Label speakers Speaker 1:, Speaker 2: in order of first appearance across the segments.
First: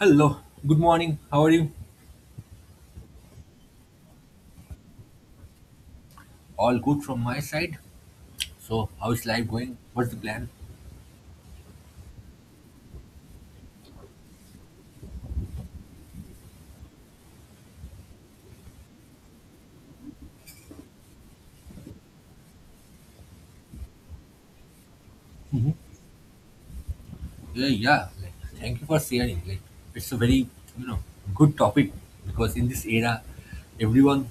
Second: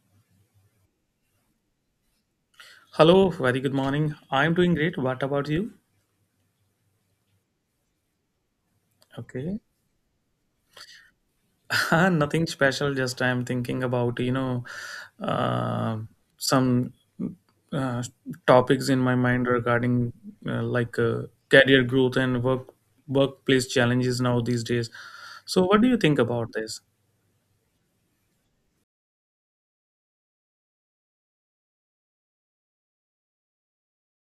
Speaker 1: Hello, good morning. How are you?
Speaker 2: Hello, very good morning. I'm doing great. What about you?
Speaker 1: All good from my side. So, how is life
Speaker 2: Okay.
Speaker 1: going? What's the plan?
Speaker 2: Nothing special, just I'm thinking about, uh, some uh, topics in my mind regarding career growth and workplace challenges now these days. So,
Speaker 1: hmm
Speaker 2: what do you think about this?
Speaker 1: Yeah, yeah. Thank you for sharing. It's a very you know good topic because in this era, everyone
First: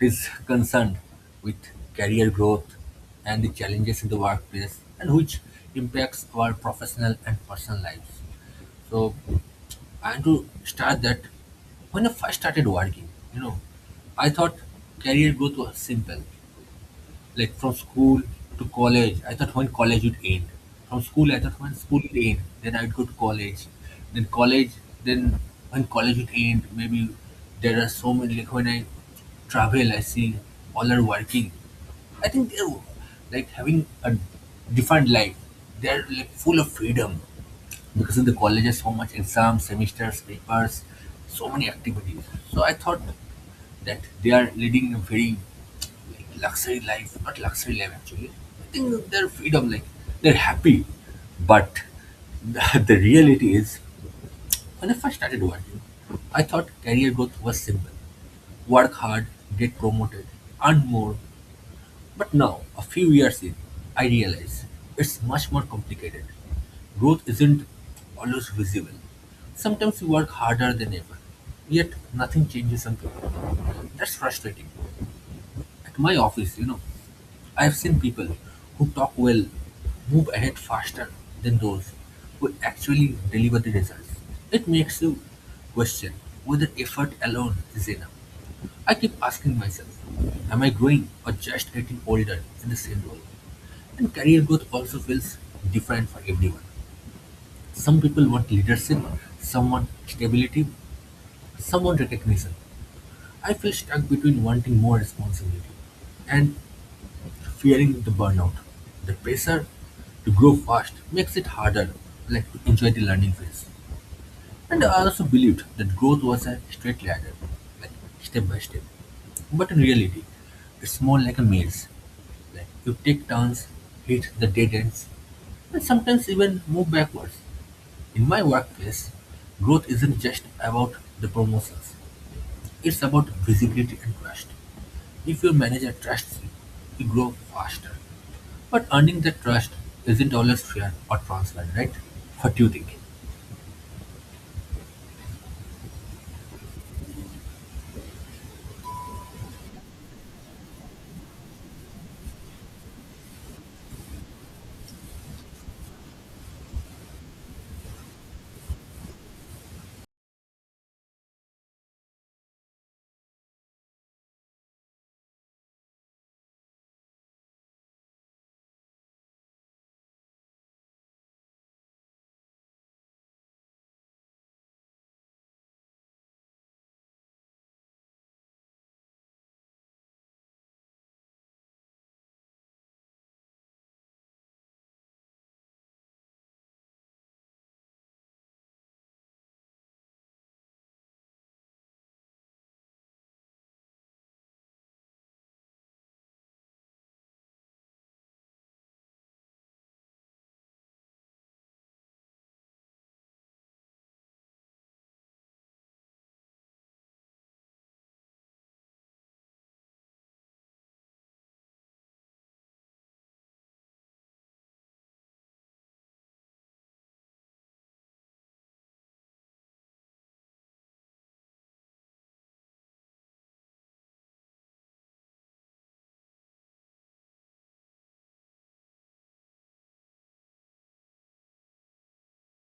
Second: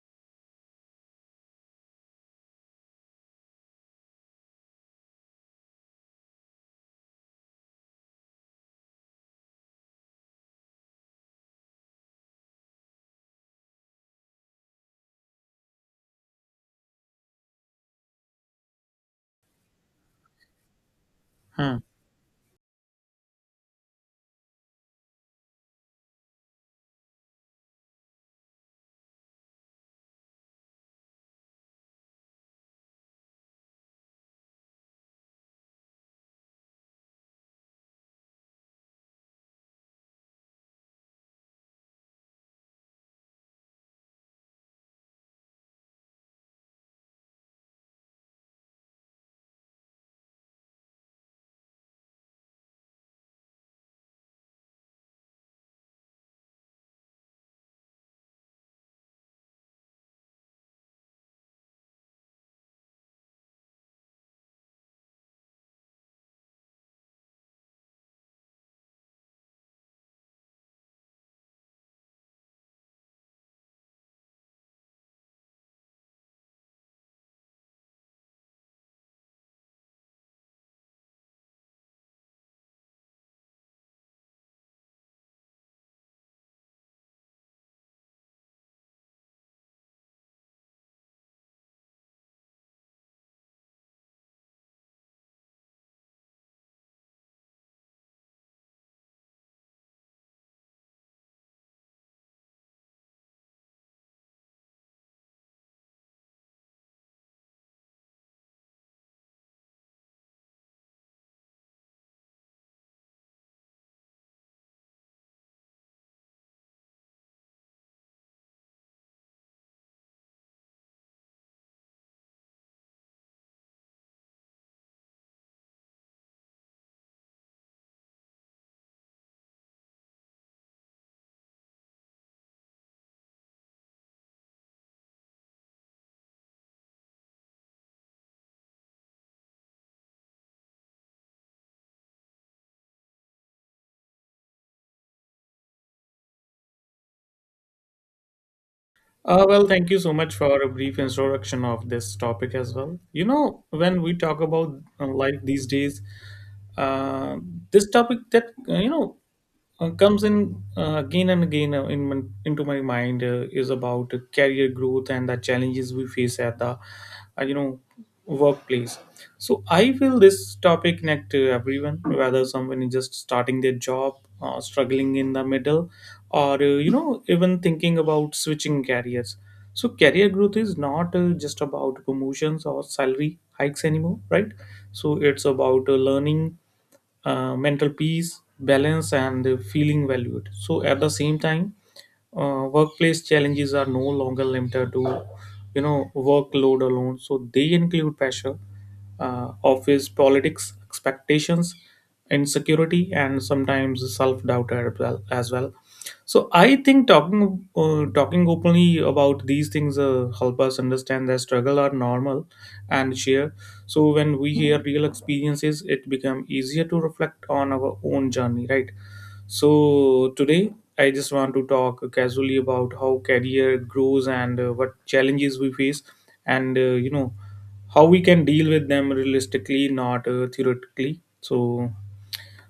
Speaker 1: is concerned with career growth and the challenges in the workplace, and which impacts our professional and personal lives. So, I want to start that when I first started working, you know, I thought career growth was simple, like from school to college. I thought when college would end. From school, I thought when
Speaker 2: Hmm.
Speaker 1: school would end, then I'd go to college. Then college, then when college would end, maybe there are so many. Like when I travel, I see all are working. I think they're like having a different life. They're like full of freedom because in the colleges, so much exams, semesters, papers, so many activities. So I thought that they are leading a very like, luxury life, not luxury life actually. I think their freedom, like they're happy, but the reality is when I first started working, I thought career growth was simple: work hard, get promoted, earn more, but now, a few years in, I realize it's much more complicated. Growth isn't always visible. Sometimes we work harder than ever, yet nothing changes on paper. That's frustrating. At my office, I've seen people who talk well move ahead faster than those who actually deliver the results. It makes you question whether effort alone is enough. I keep asking myself, am I growing or just getting older in the same role? And career growth also feels different for everyone. Some people want leadership, some want stability, some want recognition. I feel stuck between wanting more responsibility and fearing the burnout. The pressure to grow fast makes it harder like to enjoy the learning phase. And I also believed that growth was a straight ladder, like step by step. But in reality, it's more like a maze. Like you take turns, hit the dead ends, and sometimes even move backwards. In my workplace, growth isn't just about the promotions, it's about visibility and trust. If your manager trusts you, you grow faster. But earning that trust isn't always fair or transparent, right? What do you think?
Speaker 2: Well, thank you so much for a brief introduction of this topic as well. You know, when we talk about life these days, uh, this topic that comes in, again and again, into my mind is about career growth and the challenges we face at the, uh, you know workplace. So I feel this topic connect to everyone, whether someone is just starting their job, struggling in the middle, or even thinking about switching careers. So career growth is not just about promotions or salary hikes anymore, right? So it's about learning, mental peace, balance, and feeling valued. So at the same time, workplace challenges are no longer limited to workload alone. So they include pressure, office politics, expectations, insecurity, and sometimes self doubt as well. As well. So I think talking openly about these things help us understand that struggle are normal and share. So when we hear real experiences, it become easier to reflect on our own journey, right? So today I just want to talk casually about how career grows and what challenges we face and how we can deal with them realistically, not theoretically. so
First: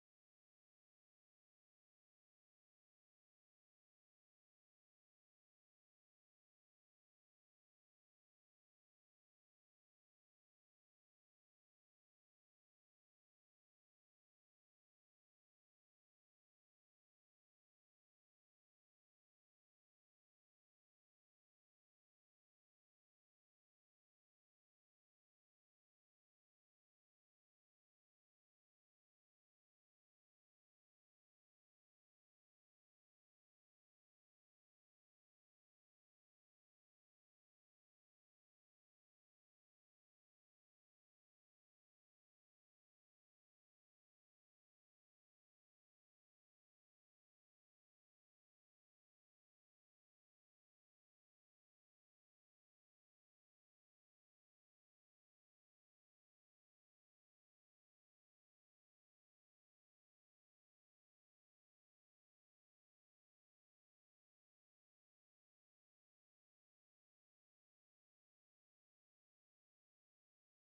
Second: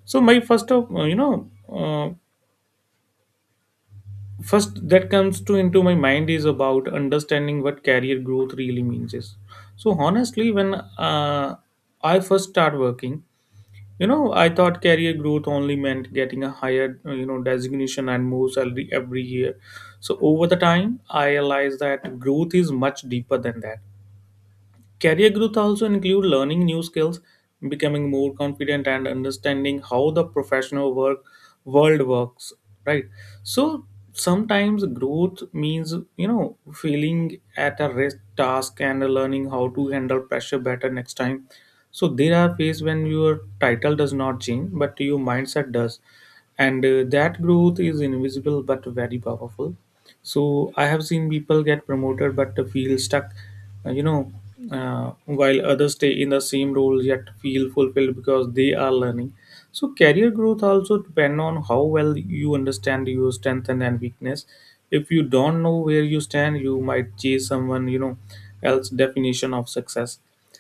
Speaker 2: so my first of you know first that comes to into my mind is about understanding what career growth really means is. So honestly, when I first start working, you know, I thought career growth only meant getting a higher, designation and more salary every year. So over the time, I realized that growth is much deeper than that. Career growth also include learning new skills, becoming more confident, and understanding how the professional work world works. Right. So sometimes growth means, you know, feeling at a risk task and learning how to handle pressure better next time. So there are phases when your title does not change, but your mindset does, and that growth is invisible but very powerful. So I have seen people get promoted but feel stuck, uh, you know, while others stay in the same role yet feel fulfilled because they are learning. So career growth also depend on how well you understand your strength and weakness. If you don't know where you stand, you might chase someone, you know, else definition of success.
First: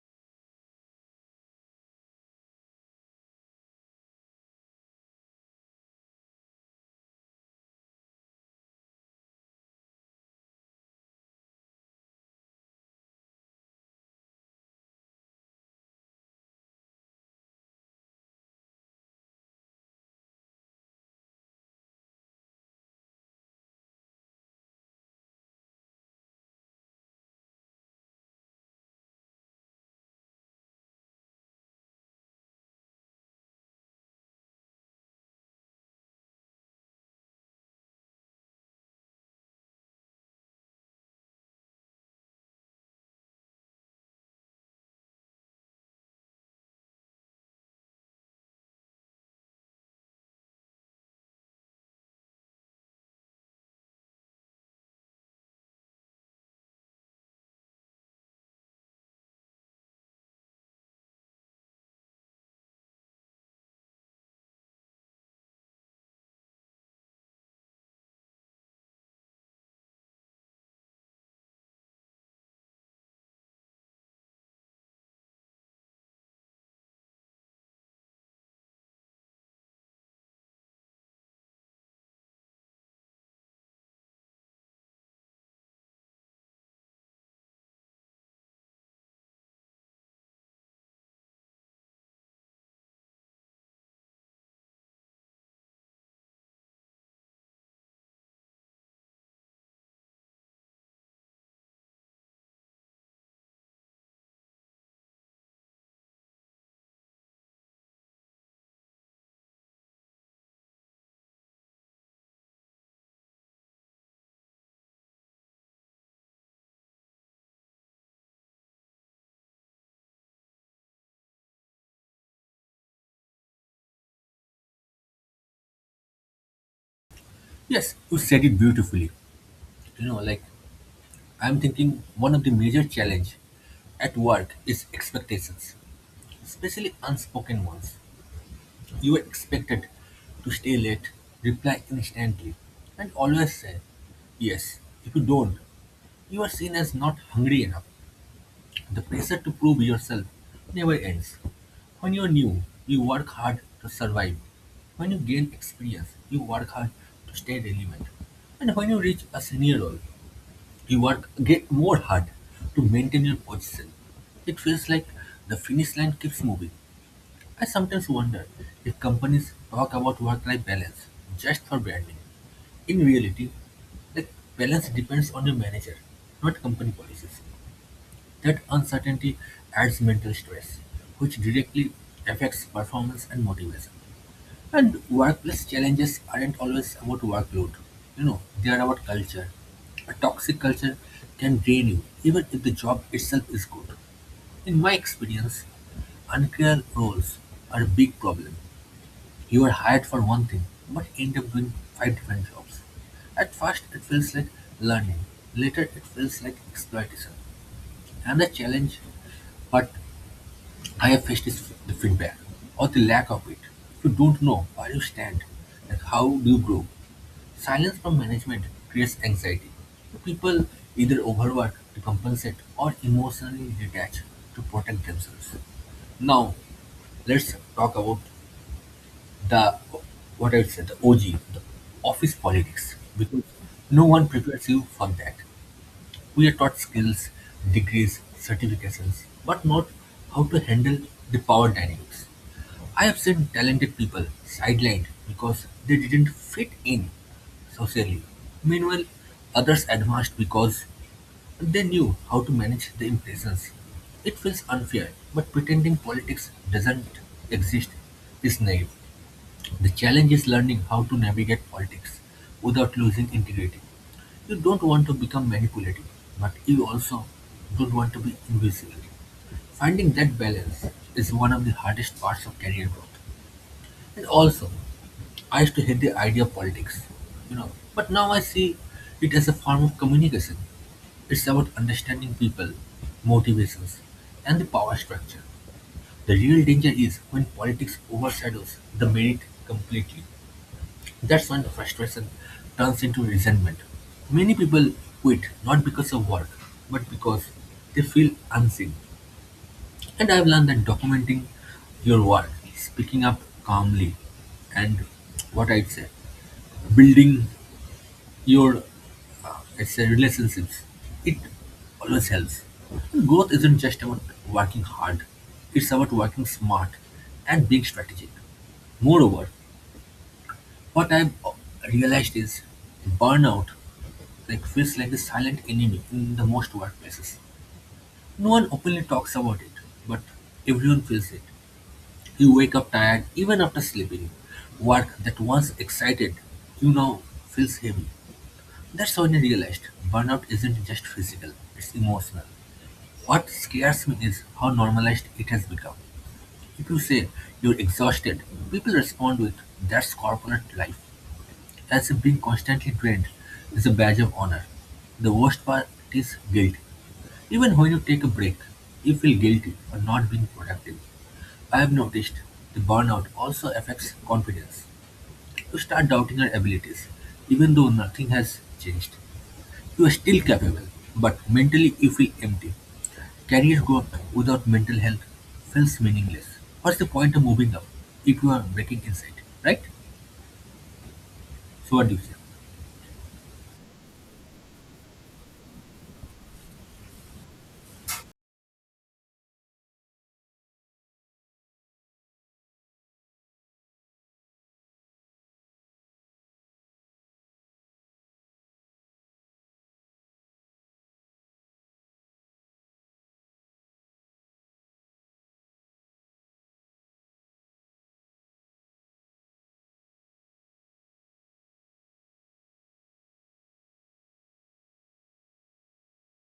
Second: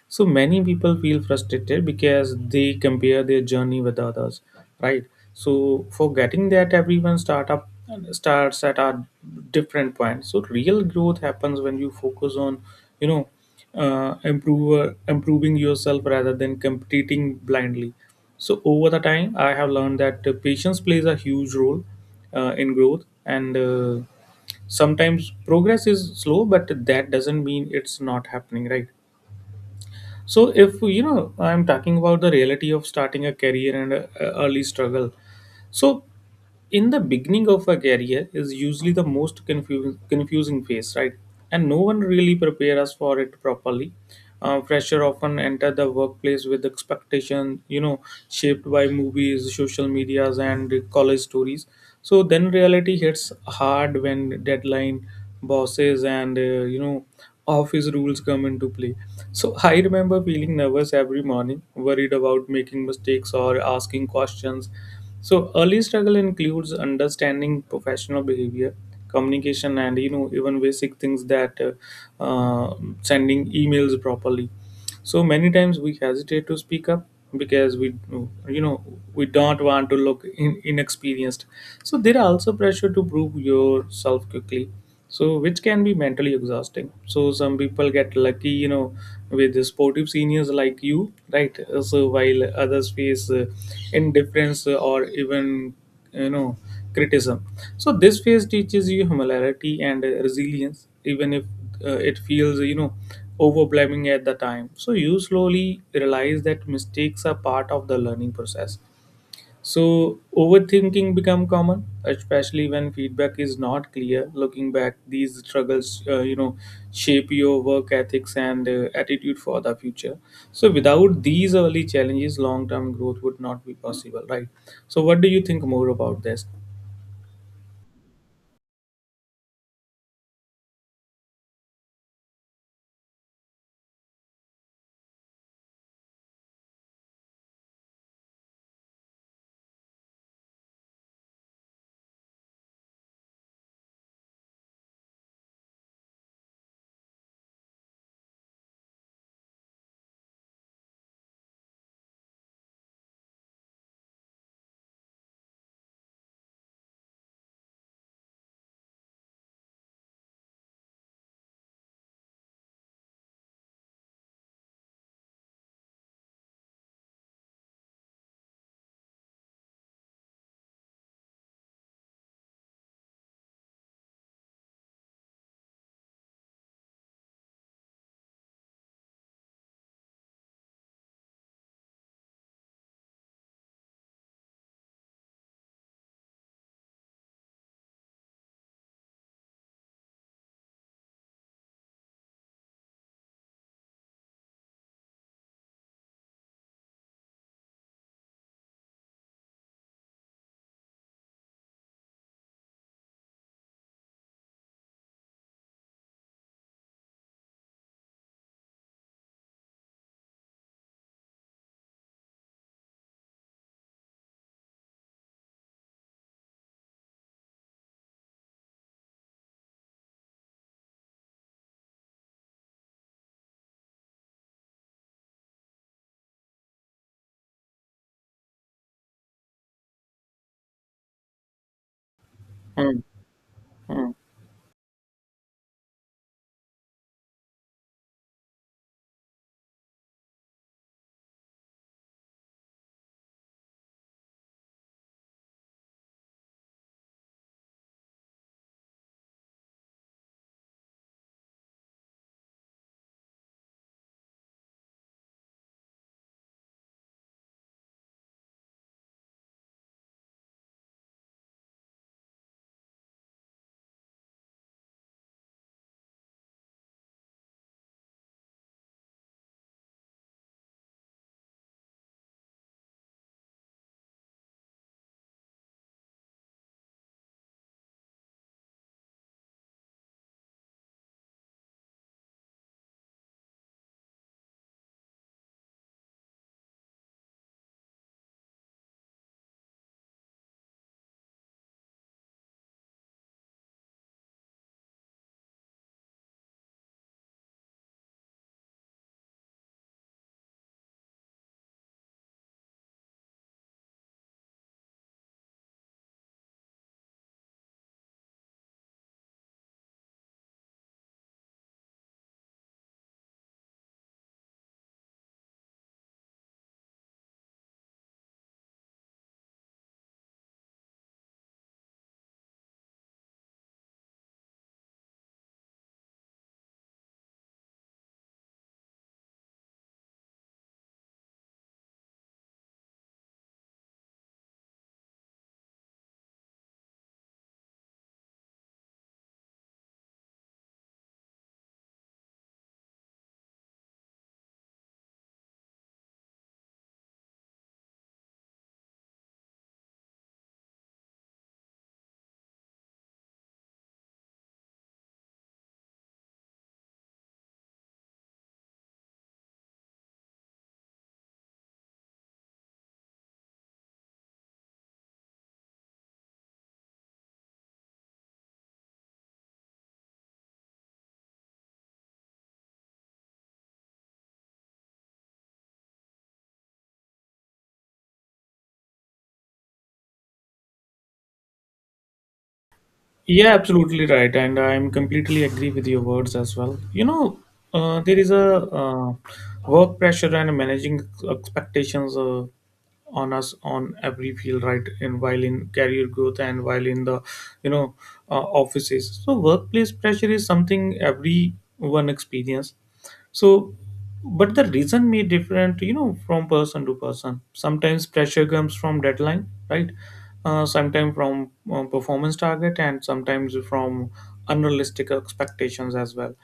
Speaker 2: So many people feel frustrated because they compare their journey with others, right? So forgetting that everyone start up starts at a different point. So real growth happens when you focus on, you know, improve improving yourself rather than competing blindly. So over the time, I have learned that patience plays a huge role in growth, and sometimes progress is slow, but that doesn't mean it's not happening, right? So if, you know, I'm talking about the reality of starting a career and early struggle, so in the beginning of a career is usually the most confusing confusing phase, right? And no one really prepare us for it properly. Fresher often enter the workplace with expectation, you know, shaped by movies, social medias, and college stories. So then reality hits hard when deadline, bosses, and office rules come into play. So I remember feeling nervous every morning, worried about making mistakes or asking questions. So early struggle includes understanding professional behavior, communication, and, you know, even basic things that uh, sending emails properly. So many times we hesitate to speak up because we, you know, we don't want to look inexperienced. So there are also pressure to prove yourself quickly, so which can be mentally exhausting. So some people get lucky, you know, with the sportive seniors like you, right? So while others face indifference or even, you know, criticism. So this phase teaches you humility and resilience, even if it feels, you know, overwhelming at the time. So you slowly realize that mistakes are part of the learning process. So overthinking become common, especially when feedback is not clear. Looking back, these struggles, shape your work ethics and attitude for the future. So without these early challenges, long-term growth would not be possible, right? So what do you think more about this?
Speaker 1: Yes, you said it beautifully. You know, like I'm thinking one of the major challenge at work is expectations, especially unspoken ones. You are expected to stay late, reply instantly, and always say yes. If you don't, you are seen as not hungry enough. The pressure to prove yourself never ends. When you're new, you work hard to survive. When you gain experience, you work hard to stay relevant. And when you reach a senior role, you work get more hard to maintain your position. It feels like the finish line keeps moving. I sometimes wonder if companies talk about work-life balance just for branding. In reality, the balance depends on your manager, not company policies. That uncertainty adds mental stress, which directly affects performance and motivation. And workplace challenges aren't always about workload. You know, they are about culture. A toxic culture can drain you, even if the job itself is good. In my experience, unclear roles are a big problem. You are hired for one thing, but end up doing five different jobs. At first, it feels like learning. Later, it feels like exploitation. Another challenge, but I've faced this the feedback, or the lack of it. You don't know where you stand, and how do you grow. Silence from management creates anxiety. People either overwork to compensate or emotionally detach to protect themselves. Now, let's talk about the what I would say the OG, the office politics, because no
Speaker 2: Mm.
Speaker 1: one prepares you for that. We are taught skills, degrees, certifications, but not how to handle the power dynamics. I have seen talented people sidelined because they didn't fit in socially. Meanwhile, others advanced because they knew how to manage the impressions. It feels unfair, but pretending politics doesn't exist is naive. The challenge is learning how to navigate politics without losing integrity. You don't want to become manipulative, but you also don't want to be invisible. Finding that balance is one of the hardest parts of career growth. And also, I used to hate the idea of politics, you know, but now I see it as a form of communication. It's about understanding people, motivations, and the power structure. The real danger is when politics overshadows the merit completely. That's when frustration turns into resentment. Many people quit not because of work, but because they feel unseen. And I've learned that documenting your work, speaking up calmly, and what I'd say, building your it's a relationships, it always helps. And growth isn't just about working hard, it's about working smart and being strategic. Moreover, what I've realized is burnout like feels like the silent enemy in the most workplaces. No one openly talks about it, but everyone feels it. You wake up tired even after sleeping. Work that once excited you now feels heavy. That's when I realized burnout isn't just physical, it's emotional. What scares me is how normalized it has become. If you say you're exhausted, people respond with that's corporate life. As if being constantly trained is a badge of honor. The worst part is guilt. Even when you take a break, you feel guilty for not being productive. I have noticed the burnout also affects confidence. You start doubting your abilities, even though nothing has changed. You are still capable, but mentally you feel empty. Career growth without mental health feels meaningless. What's the point of moving up if you are breaking inside, right? So what do you say?
Speaker 2: Yeah, absolutely right, and I'm completely agree with your words as well. You know, there is a, work pressure and managing expectations on us on every field, right? And while in career growth and while in the, you know offices, so workplace pressure is something everyone experience. So but the reason may different, you know, from person to person. Sometimes pressure comes from deadline, right? Sometimes from performance target, and sometimes from unrealistic expectations as well.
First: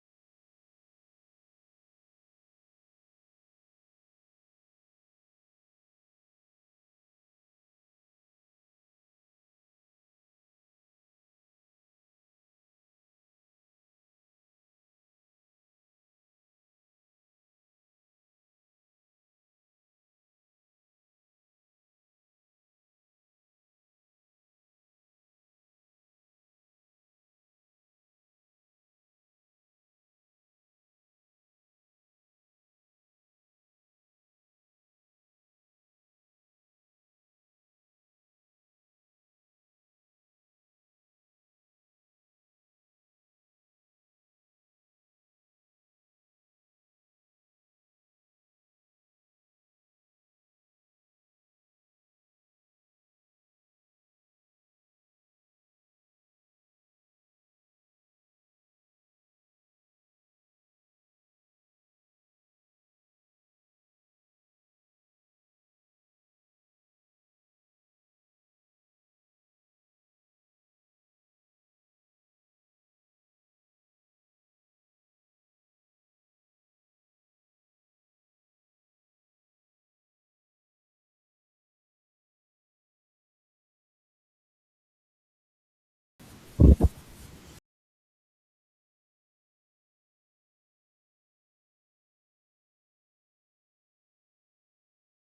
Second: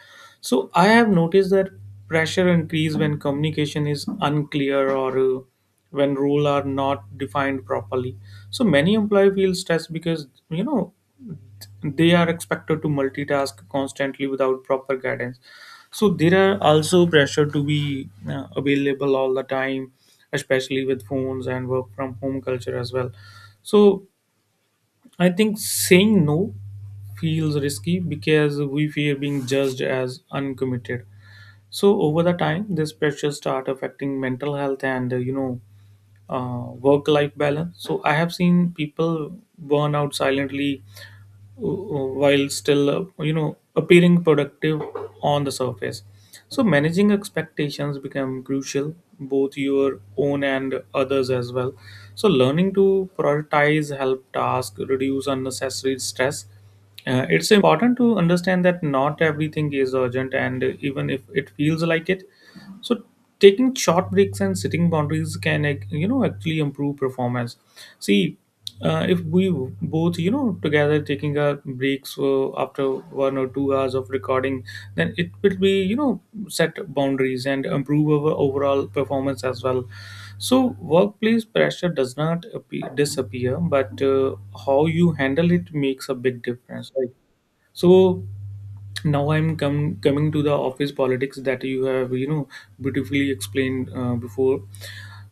Speaker 2: So I have noticed that pressure increase when communication is unclear, or when rules are not defined properly. So many employee feel stressed because, you know, they are expected to multitask constantly without proper guidance. So there are also pressure to be available all the time, especially with phones and work from home culture as well. So I think saying no feels risky because we fear being judged as uncommitted. So over the time, this pressure start affecting mental health and work life balance. So I have seen people burn out silently, while still, appearing productive on the surface. So managing expectations become crucial, both your own and others as well. So learning to prioritize help task reduce unnecessary stress. It's important to understand that not everything is urgent, and even if it feels like it. So taking short breaks and setting boundaries can, you know, actually improve performance. See, if we both, you know, together taking a breaks after 1 or 2 hours of recording, then it will be, you know, set boundaries and improve our overall performance as well. So workplace pressure does not disappear, but how you handle it makes a big difference. Right? So now I'm coming to the office politics that you have, you know, beautifully explained before.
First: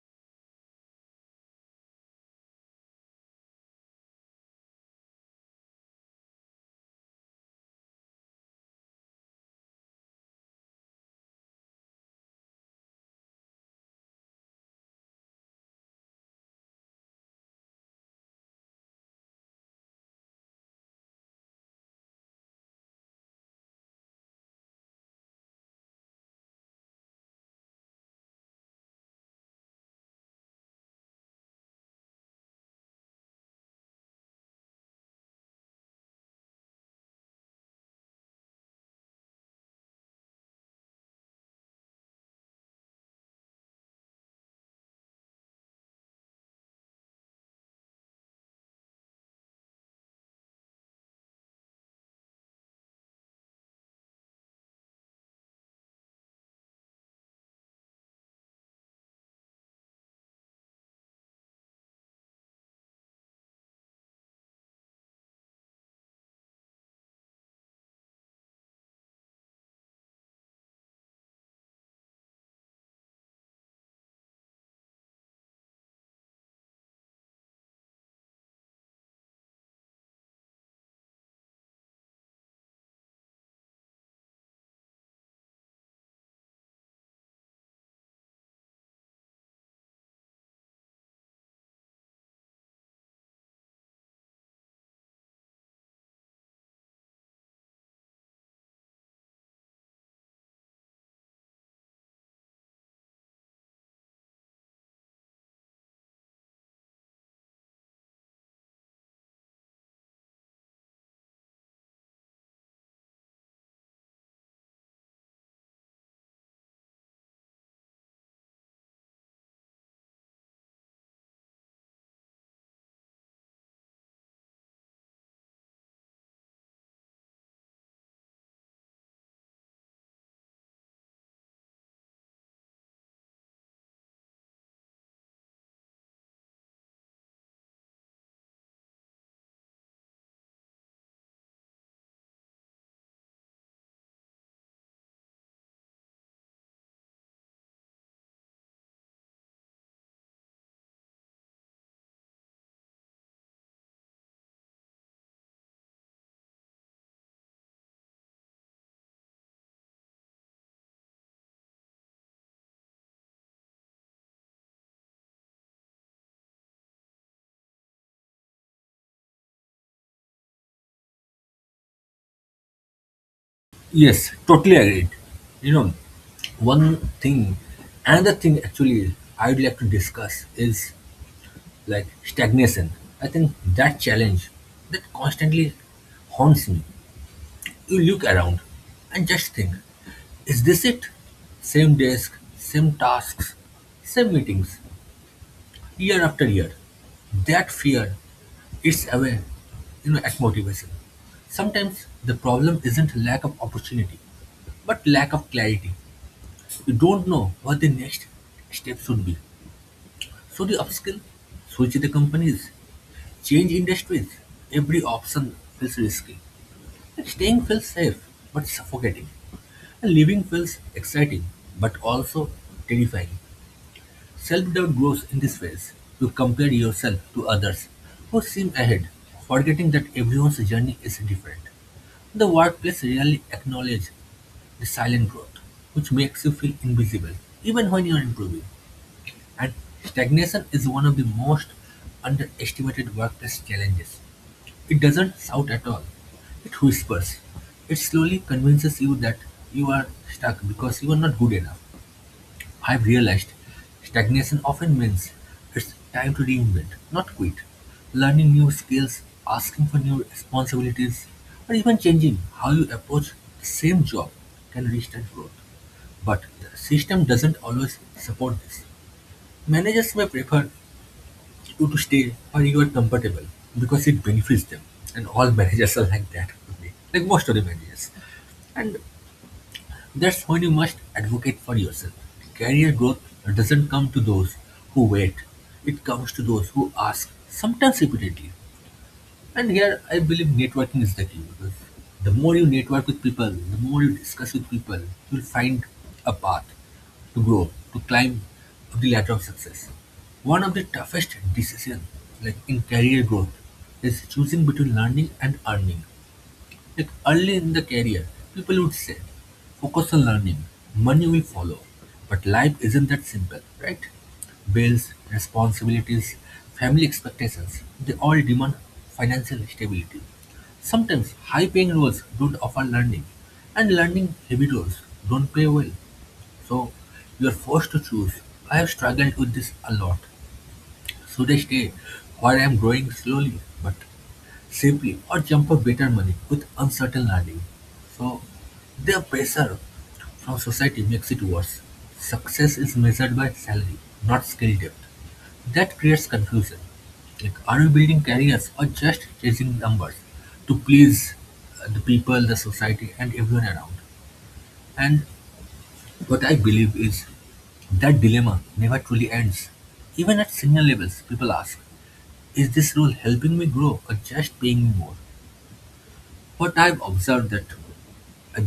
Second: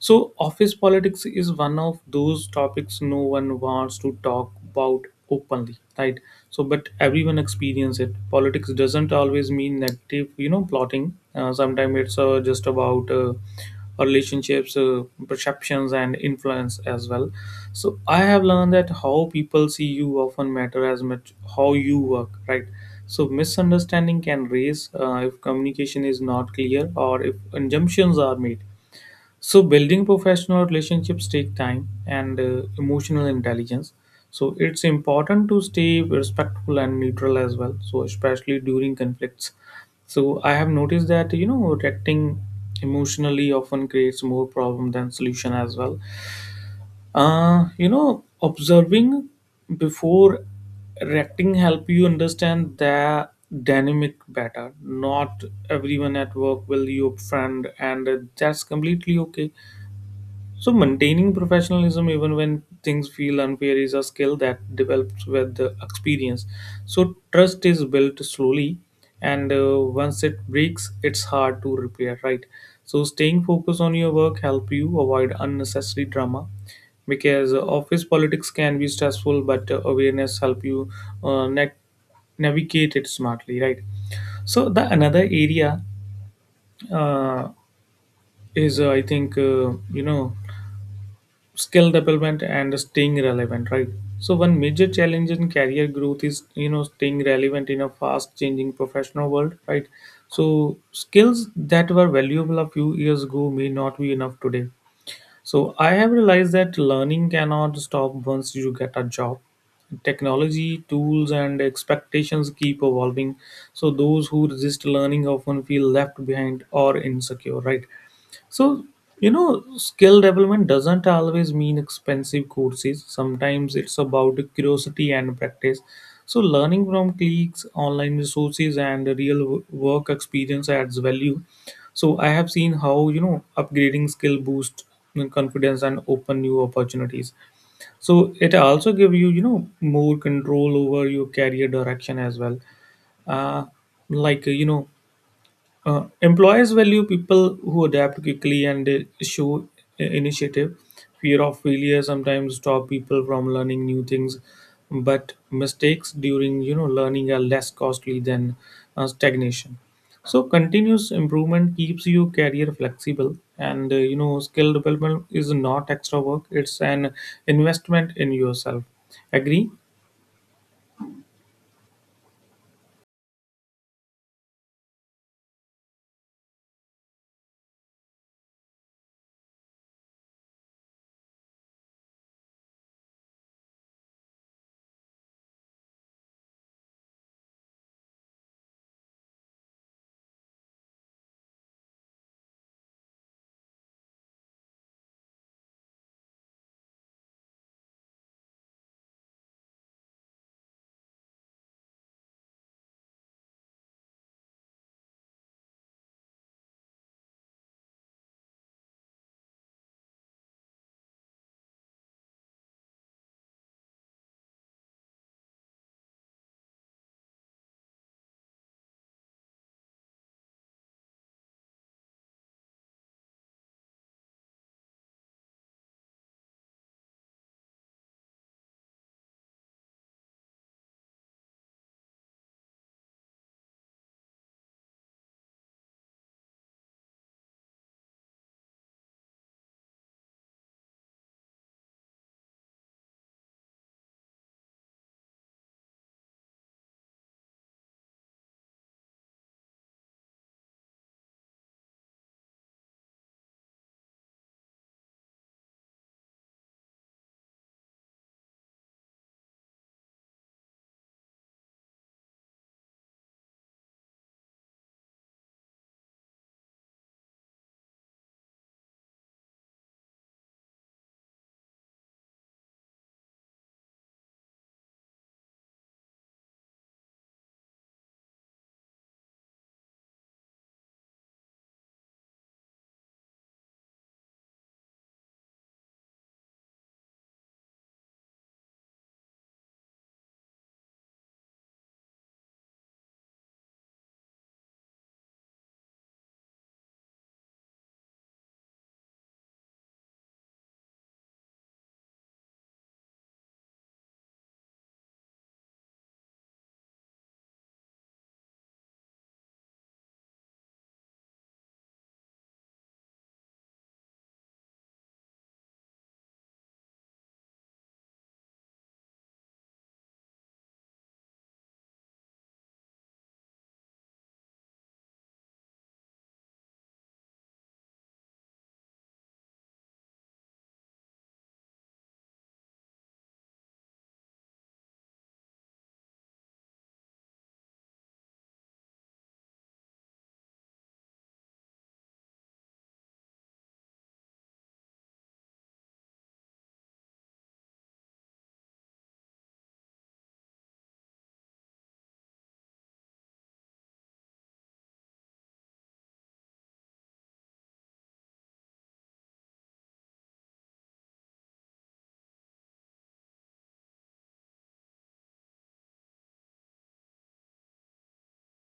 Speaker 2: So, office politics is one of those topics no one wants to talk about openly, right? So, but everyone experience it. Politics doesn't always mean negative, you know, plotting. Sometimes it's just about relationships, perceptions, and influence as well. So, I have learned that how people see you often matter as much how you work, right? So, misunderstanding can raise if communication is not clear or if assumptions are made. So building professional relationships take time and emotional intelligence. So it's important to stay respectful and neutral as well. So especially during conflicts. So I have noticed that, you know, reacting emotionally often creates more problem than solution as well. You know, observing before reacting help you understand the dynamic better. Not everyone at work will you friend, and that's completely okay. So maintaining professionalism even when things feel unfair is a skill that develops with the experience. So trust is built slowly, and once it breaks, it's hard to repair, right? So staying focused on your work help you avoid unnecessary drama, because office politics can be stressful, but awareness help you uh, na- navigate it smartly, right? So the another area, uh, is I think, skill development and staying relevant, right? So one major challenge in career growth is, you know, staying relevant in a fast changing professional world, right? So skills that were valuable a few years ago may not be enough today. So I have realized that learning cannot stop once you get a job. Technology tools and expectations keep evolving. So those who resist learning often feel left behind or insecure, right? So, you know, skill development doesn't always mean expensive courses. Sometimes it's about curiosity and practice. So, learning from cliques, online resources, and work experience adds value. So, I have seen how, you know, upgrading skill boosts confidence and open new opportunities. So, it also give you, you know, more control over your career direction as well. Uh, like, you know, Employers value people who adapt quickly, and they show initiative. Fear of failure sometimes stop people from learning new things, but mistakes during, you know, learning are less costly than stagnation. So continuous improvement keeps you career flexible, and skill development is not extra work; it's an investment in yourself. Agree?
Speaker 1: Yes, totally agreed. You know, one thing, another thing actually I'd like to discuss is like stagnation. I think that challenge that constantly haunts me. You look around and just think, is this it? Same desk, same tasks, same meetings, year after year. That fear eats away, at motivation. Sometimes the problem isn't lack of opportunity, but lack of clarity. You don't know what the next step should be, so you upskill, switch the companies, change industries. Every option feels risky. And staying feels safe but suffocating. And living feels exciting but also terrifying. Self doubt grows in this phase. You compare yourself to others who seem ahead, forgetting that everyone's journey is different. The workplace rarely acknowledges the silent growth, which makes you feel invisible even when you are improving. And stagnation is one of the most underestimated workplace challenges. It doesn't shout at all, it whispers. It slowly convinces you that you are stuck because you are not good enough. I've realized stagnation often means it's time to reinvent, not quit. Learning new skills, asking for new responsibilities, or even changing how you approach the same job can restart growth. But the system doesn't always support this. Managers may prefer you to stay or you are comfortable because it benefits them. And all managers are like that, only, like most of the managers. And that's when you must advocate for yourself. Career growth doesn't come to those who wait, it comes to those who ask, sometimes repeatedly. And here I believe networking is the key because the more you network with people, the more you discuss with people, you'll find a path to grow, to climb up the ladder of success. One of the toughest decisions like in career growth is choosing between learning and earning. Like early in the career, people would say, focus on learning, money will follow. But life isn't that simple, right? Bills, responsibilities, family expectations, they all demand financial stability. Sometimes high paying roles don't offer learning, and learning heavy roles don't pay well. So you are forced to choose. I have struggled with this a lot. Should I stay where I am growing slowly but simply or jump for better money with uncertain earning. So their pressure from society makes it worse. Success is measured by salary, not skill depth. That creates confusion. Like, are we building careers or just chasing numbers to please the people, the society, and everyone around? And what I believe is that dilemma never truly ends. Even at senior levels, people ask, is this role helping me grow or just paying me more? But I've observed that uh,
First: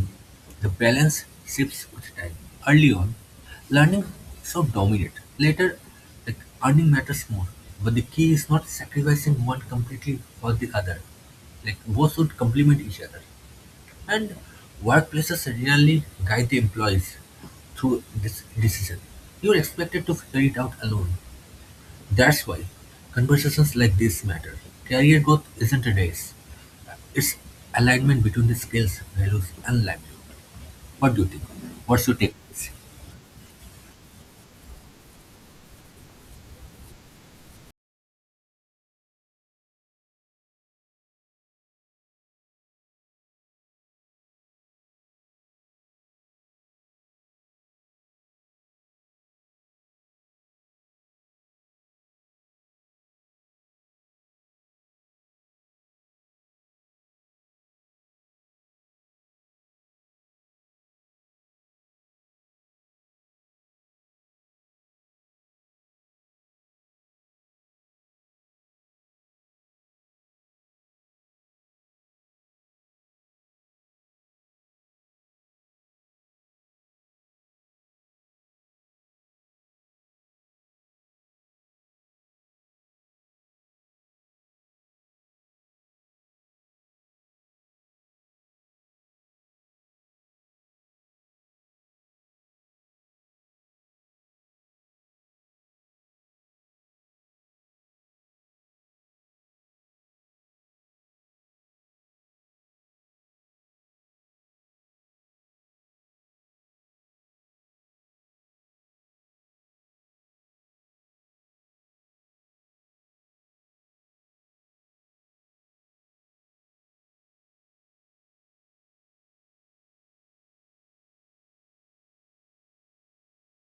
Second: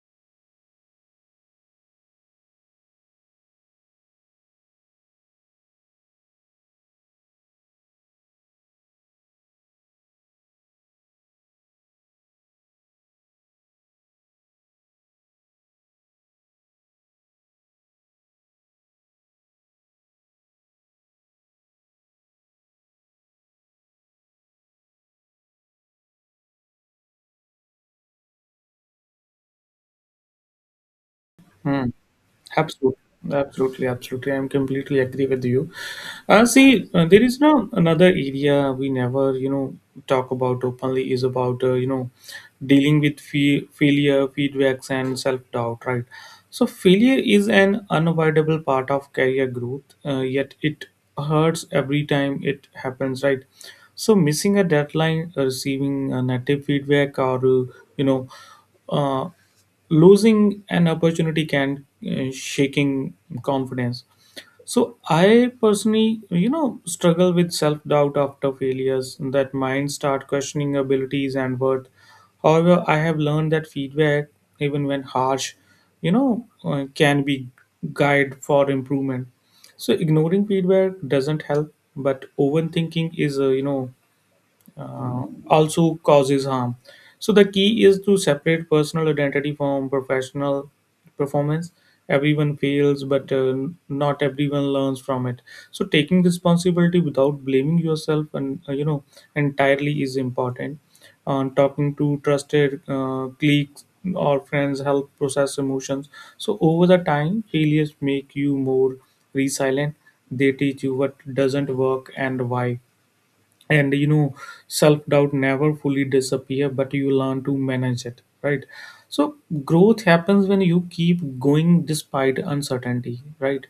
Speaker 1: the balance shifts with time. Early on, learning so of dominate. Later, like earning matters more. But the key is not sacrificing one completely for the other. Like both should complement each other. And workplaces really guide the employees through this decision. You're expected to figure it out alone. That's why conversations like this matter. Career growth isn't a race. It's alignment between the skills, values, and livelihood. What do you think?
Speaker 2: Hmm.
Speaker 1: What's your take?
Speaker 2: Absolutely, absolutely, absolutely. I'm completely agree with you. See, there is now another area we never, talk about openly is about, you know, dealing with failure, feedbacks, and self doubt, right? So, failure is an unavoidable part of career growth, yet it hurts every time it happens, right? So, missing a deadline, receiving a negative feedback, or, you know, uh, losing an opportunity can shaking confidence. So I personally, struggle with self doubt after failures. That mind start questioning abilities and worth. However, I have learned that feedback, even when harsh, can be guide for improvement. So ignoring feedback doesn't help, but overthinking is also causes harm. So the key is to separate personal identity from professional performance. Everyone fails, but not everyone learns from it. So taking responsibility without blaming yourself and entirely is important. On talking to trusted colleagues or friends help process emotions. So over the time, failures make you more resilient. They teach you what doesn't work and why and self-doubt never fully disappear, but you learn to manage it, right? So growth happens when you keep going despite uncertainty, right?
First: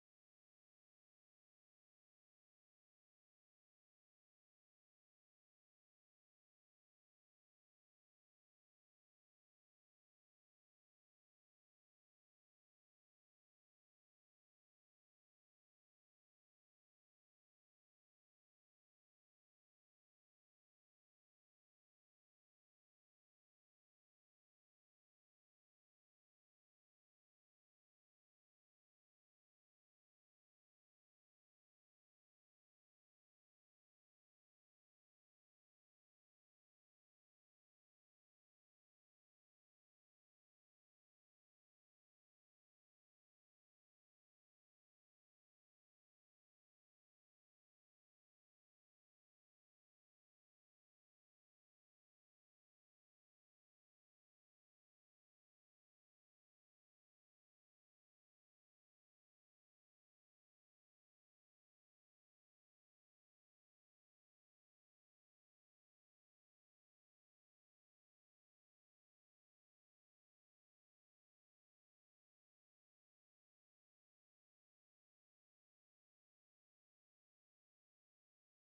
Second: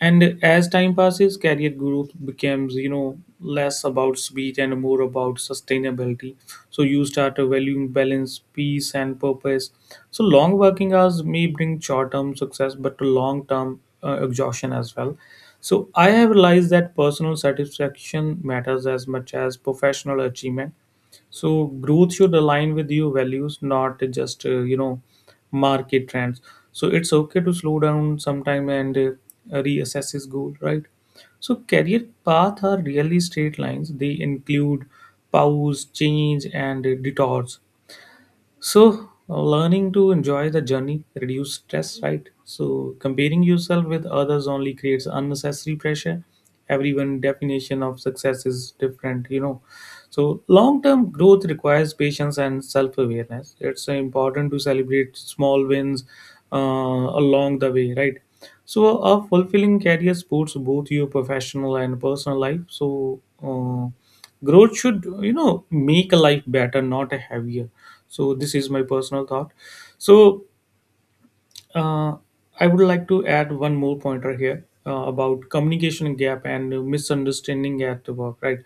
Speaker 2: And as time passes, career growth becomes, you know, less about speed and more about sustainability. So you start valuing balance, peace, and purpose. So long working hours may bring short-term success but long-term exhaustion as well. So I have realized that personal satisfaction matters as much as professional achievement. So growth should align with your values, not just market trends. So it's okay to slow down sometime and reassess his goal, right? So career path are really straight lines. They include pause, change, and detours. So, learning to enjoy the journey reduce stress, right? So, comparing yourself with others only creates unnecessary pressure. Everyone' definition of success is different, you know. So, long term growth requires patience and self awareness. It's important to celebrate small wins along the way, right? So, a fulfilling career supports both your professional and personal life. So, growth should, you know, make a life better, not a heavier. So this is my personal thought. So uh, i would like to add one more pointer here about communication gap and misunderstanding at work, right?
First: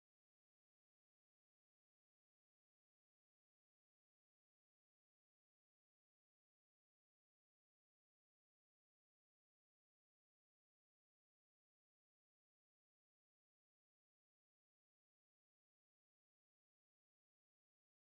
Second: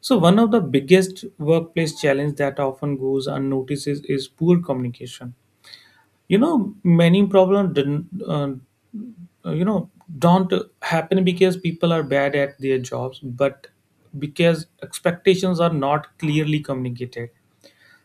Speaker 2: So one of the biggest workplace challenge that often goes unnoticed is poor communication. You know, many problems didn't you know don't happen because people are bad at their jobs, but because expectations are not clearly communicated.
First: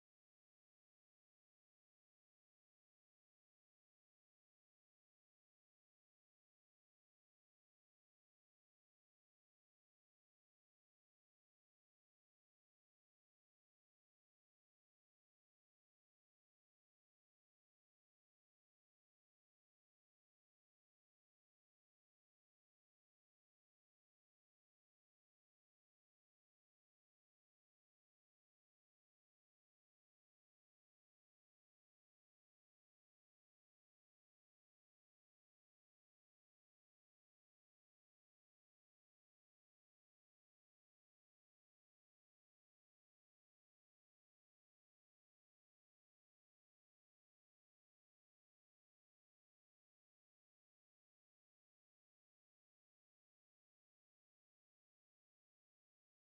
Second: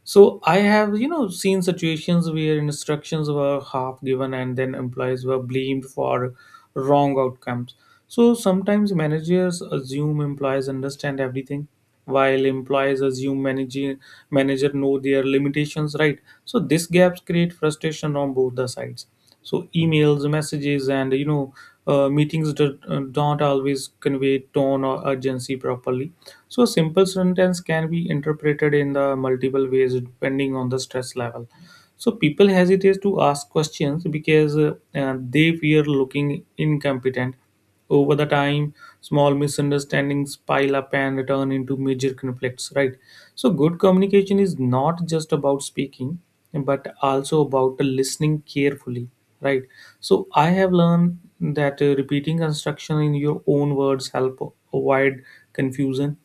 Speaker 2: So I have, you know, seen situations where instructions were half given and then employees were blamed for wrong outcomes. So sometimes managers assume employees understand everything, while employees assume manager know their limitations, right? So these gaps create frustration on both the sides. So emails, messages, and meetings don't always convey tone or urgency properly. So, a simple sentence can be interpreted in the multiple ways depending on the stress level. So people hesitate to ask questions because they fear looking incompetent. Over the time, small misunderstandings pile up and turn into major conflicts, right? So good communication is not just about speaking, but also about listening carefully, right? So I have learned that repeating instruction in your own words help avoid confusion,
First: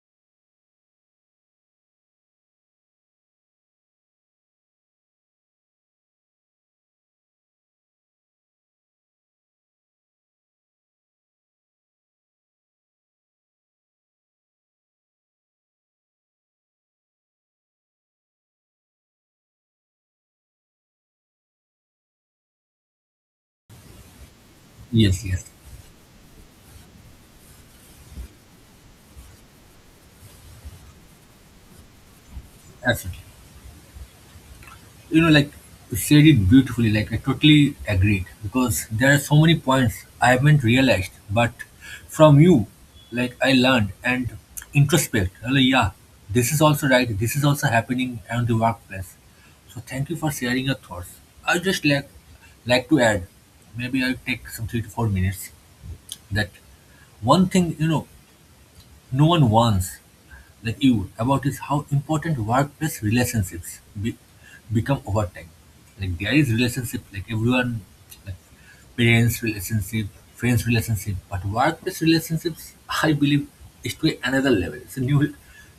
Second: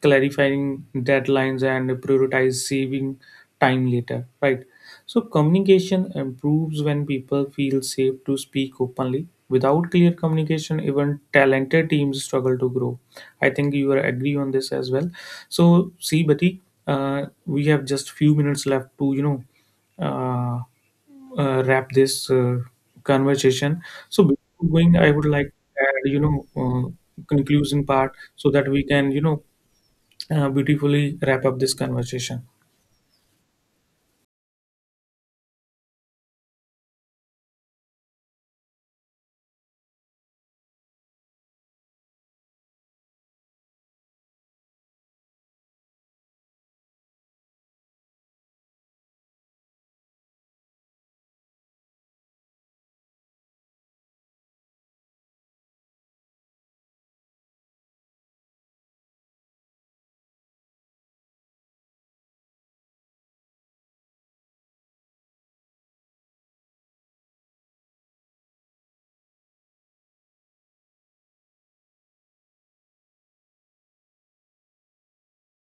Speaker 2: clarifying deadlines and prioritize saving time later, right? So communication improves when people feel safe to speak openly. Without clear communication, even talented teams struggle to grow. I think you are agree on this as well. So see, Bati, we have just few minutes left to uh, wrap this conversation. So before going, I
Speaker 1: Yes,
Speaker 2: would
Speaker 1: yes,
Speaker 2: like to add, conclusion part so that we can, you know, beautifully wrap up this conversation.
Speaker 1: absolutely. You know, like you said it beautifully. Like I totally agreed because there are so many points I haven't realized, but from you, like I learned and introspect. I'm like, yeah, this is also right. This is also happening around the workplace. So thank you for sharing your thoughts. I just like to add, maybe I'll take some 3 to 4 minutes that one thing no one warns, like you, about is how important workplace relationships become over time. Like there is relationship, like everyone, like parents relationship, friends relationship, but workplace relationships, I believe, is to another level.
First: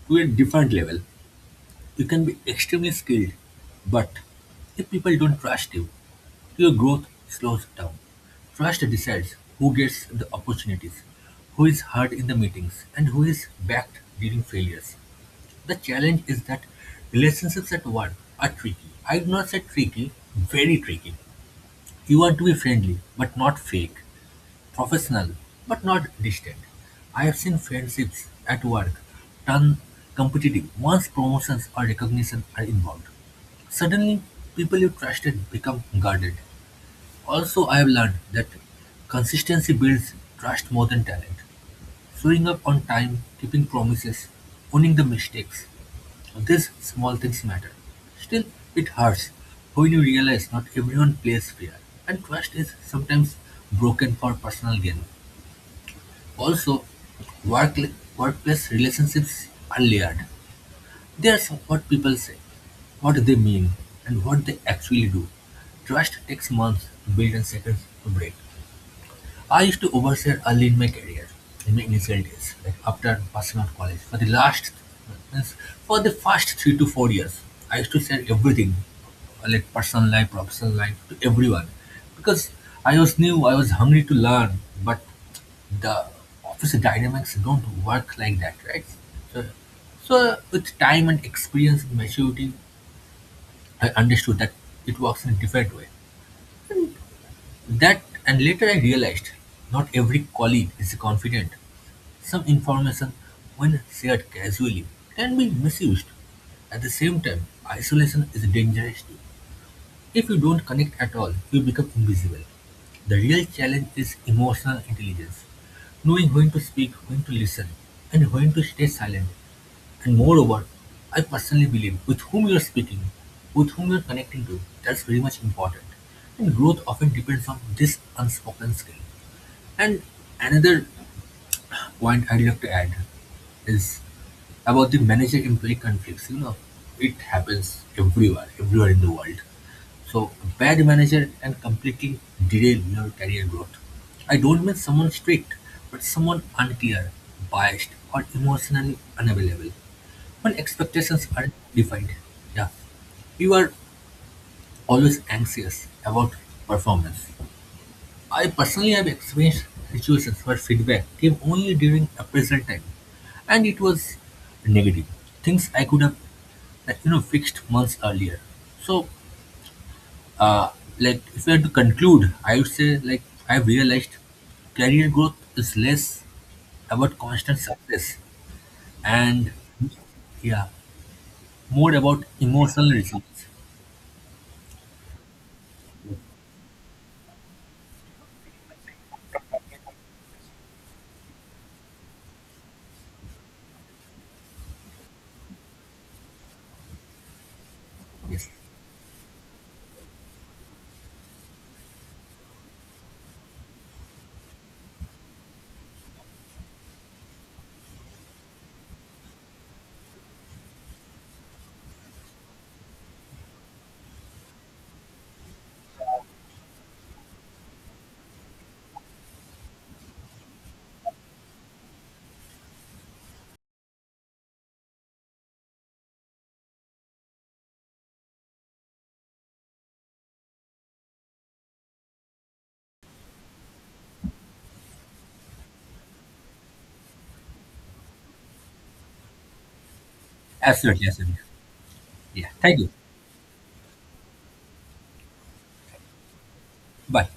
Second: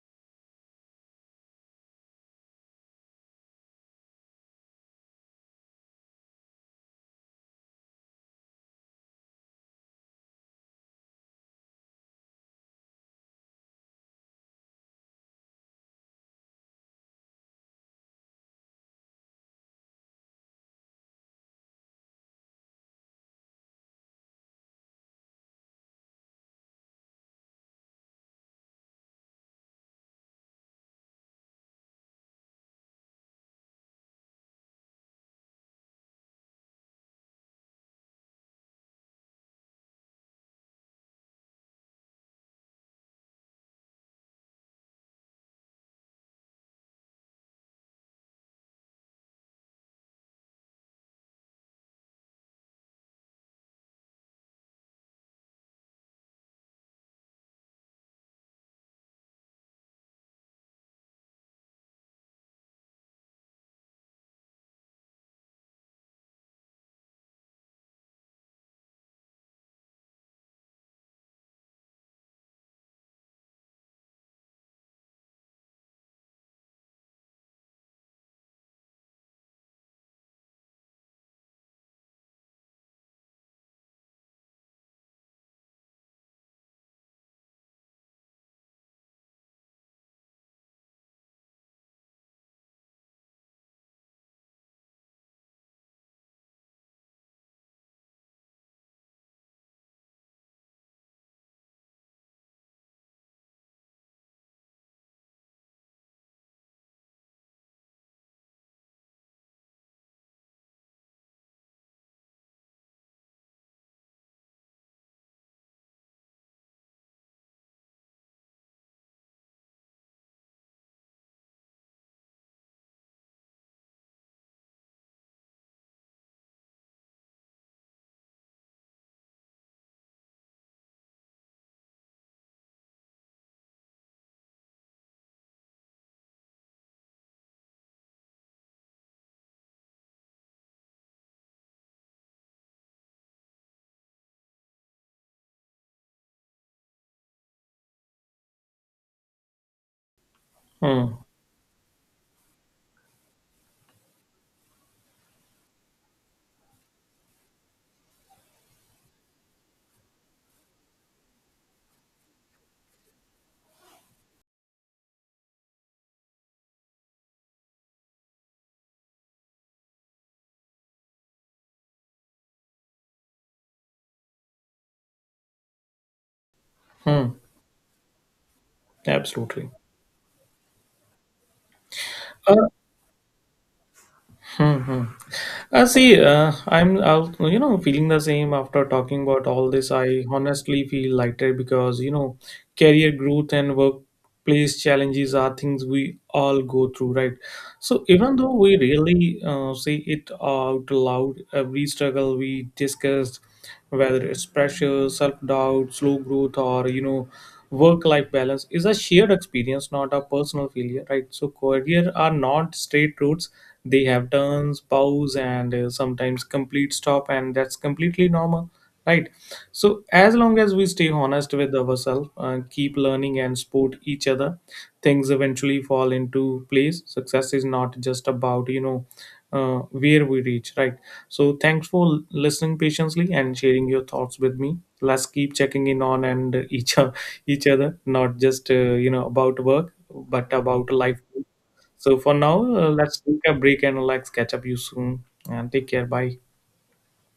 Speaker 1: To a different level. You can be extremely skilled, but if people don't trust you, your growth slows down. Trust decides who gets the opportunities, who is heard in the meetings, and who is backed during failures. The challenge is that relationships at work are tricky. I do not say tricky, very tricky. You want to be friendly, but not fake. Professional, but not distant. I've seen friendships at work turn competitive once promotions or recognition are involved. Suddenly, people you trusted become guarded. Also, I have learned that consistency builds trust more than talent. Showing up on time, keeping promises, owning the mistakes. These small things matter. Still, it hurts when you realize not everyone plays fair, and trust is sometimes broken for personal gain. Also, workl- workplace relationships are layered. There's what people say, what they mean, and what they actually do. Trust takes months to build and seconds to break. I used to overshare early in my career, in my initial days, like after passing out college. Means for the first 3 to 4 years, I used to share everything, like personal life, professional life, to everyone, because I was new, I was hungry to learn, but the office dynamics don't work like that, right? So, so with time and experience and maturity, I understood that it works in a different way. That And later I realized not every colleague is confident some information, when shared casually, can be misused. At the same time, isolation is dangerous too. If you don't connect at all, you become invisible. The real challenge is emotional intelligence, knowing when to speak, when to listen, and when to stay silent. And moreover, I personally believe with whom you are speaking, with whom you are connecting to, that's very much important. And growth often depends on this unspoken skill. And another point I'd like to add is about the manager-employee conflicts. You know, it happens everywhere, everywhere in the world. So bad manager can completely derail your career growth. I don't mean someone strict, but someone unclear, biased, or emotionally unavailable. When
Speaker 2: Hmm.
Speaker 1: expectations aren't defined, yeah, you are always anxious about performance. I personally have experienced situations where feedback came only during appraisal time, and it was negative. Things I could have, like, fixed months earlier. So, uh, like, if I had to conclude, I would say, like, I've realized career growth is less about
Speaker 2: Hmm.
Speaker 1: constant success and,
Speaker 2: Absolutely.
Speaker 1: yeah, more about
Speaker 2: Uh,
Speaker 1: emotional results.
Speaker 2: hmm hmm. You know, feeling the same after talking about all this. I honestly feel lighter because, you know, career growth and workplace challenges are things we all go through, right? So even
Speaker 1: Yes,
Speaker 2: though we really say it out loud, every struggle we discussed, whether it's pressure, self doubt, slow growth, or, work life balance is a shared experience, not a personal failure, right? So career are not straight routes. They have turns, pause, and sometimes complete stop, and that's completely normal, right? So as long as we stay honest with ourselves keep learning and support each other, things eventually fall into place. Success is not just about, where we reach, right? So thanks for listening patiently and sharing your thoughts with me. Let's keep checking in on and each other, not just about work but about
Speaker 1: absolutely,
Speaker 2: life.
Speaker 1: absolutely.
Speaker 2: So for
Speaker 1: Yeah,
Speaker 2: now
Speaker 1: thank you.
Speaker 2: let's take a break and let's catch up you soon and take care, bye.
Speaker 1: Bye.